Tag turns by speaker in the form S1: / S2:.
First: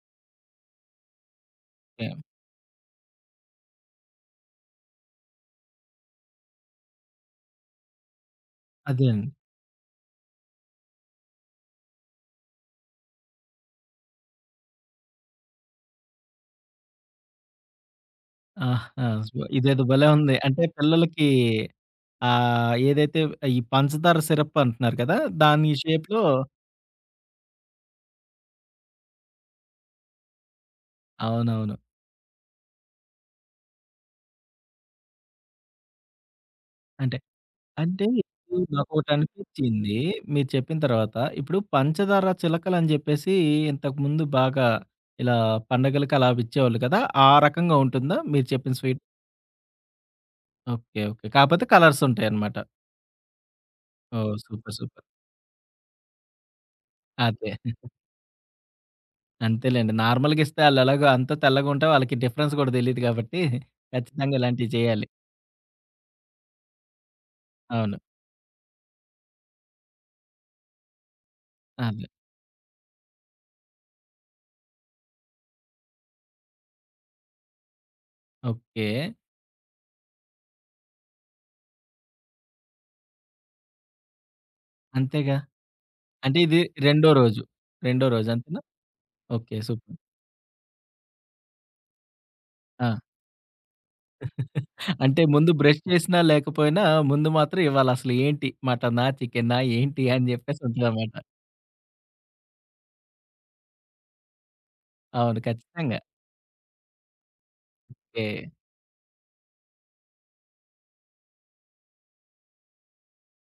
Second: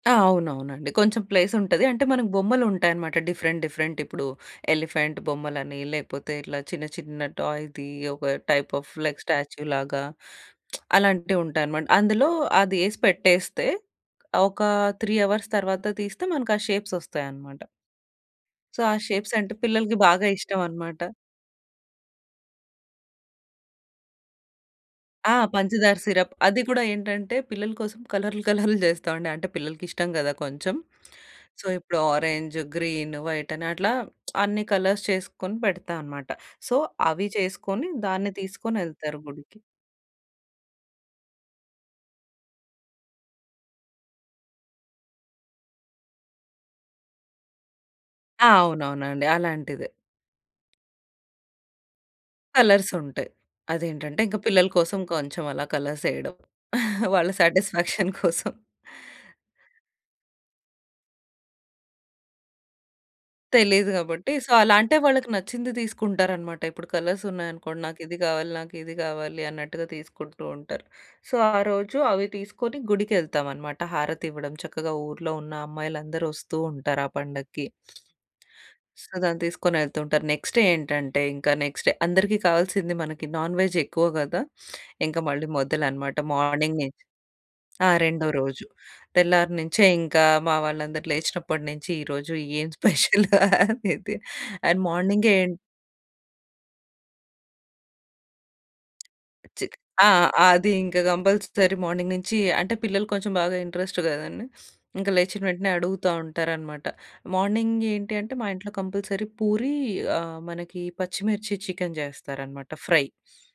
S1: ఆ! అవునవునండి. కొంచెం ప్లేస్ ఉంటది. అంటే
S2: తేం
S1: మనకు బొమ్మలుంటాయనమాట డిఫరెంట్, డిఫరెంట్. ఇప్పుడు ఎలిఫెంట్ బొమ్మలని, లేకపోతే ఇట్లా చిన్న చిన్న టాయ్‌ది ఒక టైప్ ఆఫ్
S2: అదేన్
S1: లైక్ స్టాచ్యూలాగా అలాంటివి ఉంటాయనమాట. అందులో అది ఏసి పెట్టేస్తే ఒక 3 అవర్స్ తర్వాత తీస్తే మనకి ఆ షేప్స్ వస్తాయనమాట. సో,
S2: ఆహ్,
S1: ఆ షేప్స్
S2: [unintelligible]
S1: అంటే
S2: ఇదేదో
S1: పిల్లలకి
S2: భలే
S1: బాగా
S2: ఉంది.
S1: ఇష్టం
S2: అంటే
S1: అనమాట.
S2: పిల్లలకి ఆహ్, ఏదైతే ఈ పంచదార సిరప్ అంటున్నారు కదా!
S1: ఆ!
S2: దాన్ని ఈ
S1: పంచదార
S2: షేప్‌లో
S1: సిరప్. అది కూడా ఏంటంటే పిల్లల కోసం కలర్‌లు, కలర్‌లు జేస్తామండి. అంటే పిల్లలకిష్టం గదా కొంచెం. సో,
S2: అవునవును.
S1: ఇప్పుడు ఆరంజ్, గ్రీన్, వైట్ అని అట్లా అన్నీ కలర్స్ చేసుకొని పెడతా అనమాట. సో,
S2: అంటే
S1: అవి చేసుకొని
S2: అంటే
S1: దాన్ని
S2: ఇప్పుడు నాకోటి
S1: తీసుకొనెళ్తారు గుడికి.
S2: అనిపిచ్చింది మీరు చెప్పిన తర్వాత. ఇప్పుడు, పంచదార చిలకలు అని జెప్పేసి ఇంతకు ముందు బాగా ఇలా పండగలకి అలా విచ్చేవాళ్ళు కదా! ఆ రకంగా ఉంటుందా మీరు
S1: ఆ!
S2: చెప్పిన స్వీట్?
S1: అవునవునండి. అలాంటిదే.
S2: ఓకె. ఓకె. కాపోతే కలర్స్ ఉంటాయనమాట.
S1: కలర్స్ ఉంటయి. అదేంటంటే
S2: ఓహ్!
S1: ఇంక పిల్లల
S2: సూపర్.
S1: కోసం
S2: సూపర్.
S1: కొంచెం అలా కలర్స్ ఏయడం. వాళ్ళ
S2: అదే.
S1: సాటిస్‌ఫాక్షన్ కోసం.
S2: అంతేలెండి. నార్మల్‌గా ఇస్తే ఆళ్ళెలాగో అంతా తెల్లగుంటే వాళ్ళకి డిఫరెన్స్ గూడా దెలీదు గాబట్టి
S1: తెలీదు గాబట్టి
S2: ఖచ్చితంగా
S1: సో,
S2: ఇలాంటియి
S1: అలా అంటే
S2: జెయ్యాలి.
S1: వాళ్ళకి నచ్చింది తీసుకుంటారనమాట. ఇప్పుడు కలర్స్ ఉన్నాయనుకోండి,
S2: అవును.
S1: "నాకిది గావాలి, నాకిది గావాలి" అన్నట్టుగా తీసుకుంటూ ఉంటారు. సో, ఆ రోజు
S2: అదే.
S1: అవి తీసుకొని గుడికెళ్తాం అనమాట. హారతివ్వడం, చక్కగా ఊర్లో ఉన్న అమ్మాయిలందరూ ఒస్తూ ఉంటారు ఆ పండక్కి. So,
S2: okay.
S1: దాన్ని తీసుకొనేళ్తూ ఉంటారు. నెక్స్ట్ ఏంటంటే ఇంక నెక్స్ట్ డే అందరికి కావాల్సింది మనకి నాన్ వెజ్ ఎక్కువ గదా! ఇంక
S2: అంతేగా.
S1: మళ్ళీ మొదలనమాట.
S2: అంటే ఇది
S1: మార్నింగ్ నించి.
S2: రెండో రోజు.
S1: ఆ!
S2: రెండో
S1: రెండో
S2: రోజు అంతేనా?
S1: రోజు. తెల్లారి
S2: ఓకె.
S1: నించే
S2: సూపర్.
S1: ఇంకా మా వాళ్ళందరూ లేచినప్పటి నించి ఈ రోజు ఏం
S2: ఆ!
S1: స్పెషల్? అనేది అండ్
S2: అంటే
S1: మార్నింగే
S2: ముందు
S1: ఏన్
S2: బ్రష్ చేసినా లేకపోయినా ముందు మాత్రం ఇవాళ అసలు ఏంటి? మటనా? చికెనా?
S1: చి
S2: ఏంటి?
S1: ఆ!
S2: అని జెప్పేసి
S1: అది ఇంక
S2: ఉంటదనమాట.
S1: కంపల్సరీ మార్నింగ్ నించి. అంటే పిల్లలు కొంచెం బాగా ఇంట్రెస్ట్ గదండీ. ఇంక
S2: అవును.
S1: లేచిన వెంటనే
S2: ఖచ్చితంగా!
S1: అడుగుతా ఉంటారనమాట. మార్నింగ్ ఏంటి
S2: ఓకే.
S1: అంటే మా ఇంట్లో కంపల్సరీ పూరీ ఆహ్, మనకి పచ్చిమిర్చి చికెన్ జేస్తారన‌మాట ఫ్రై.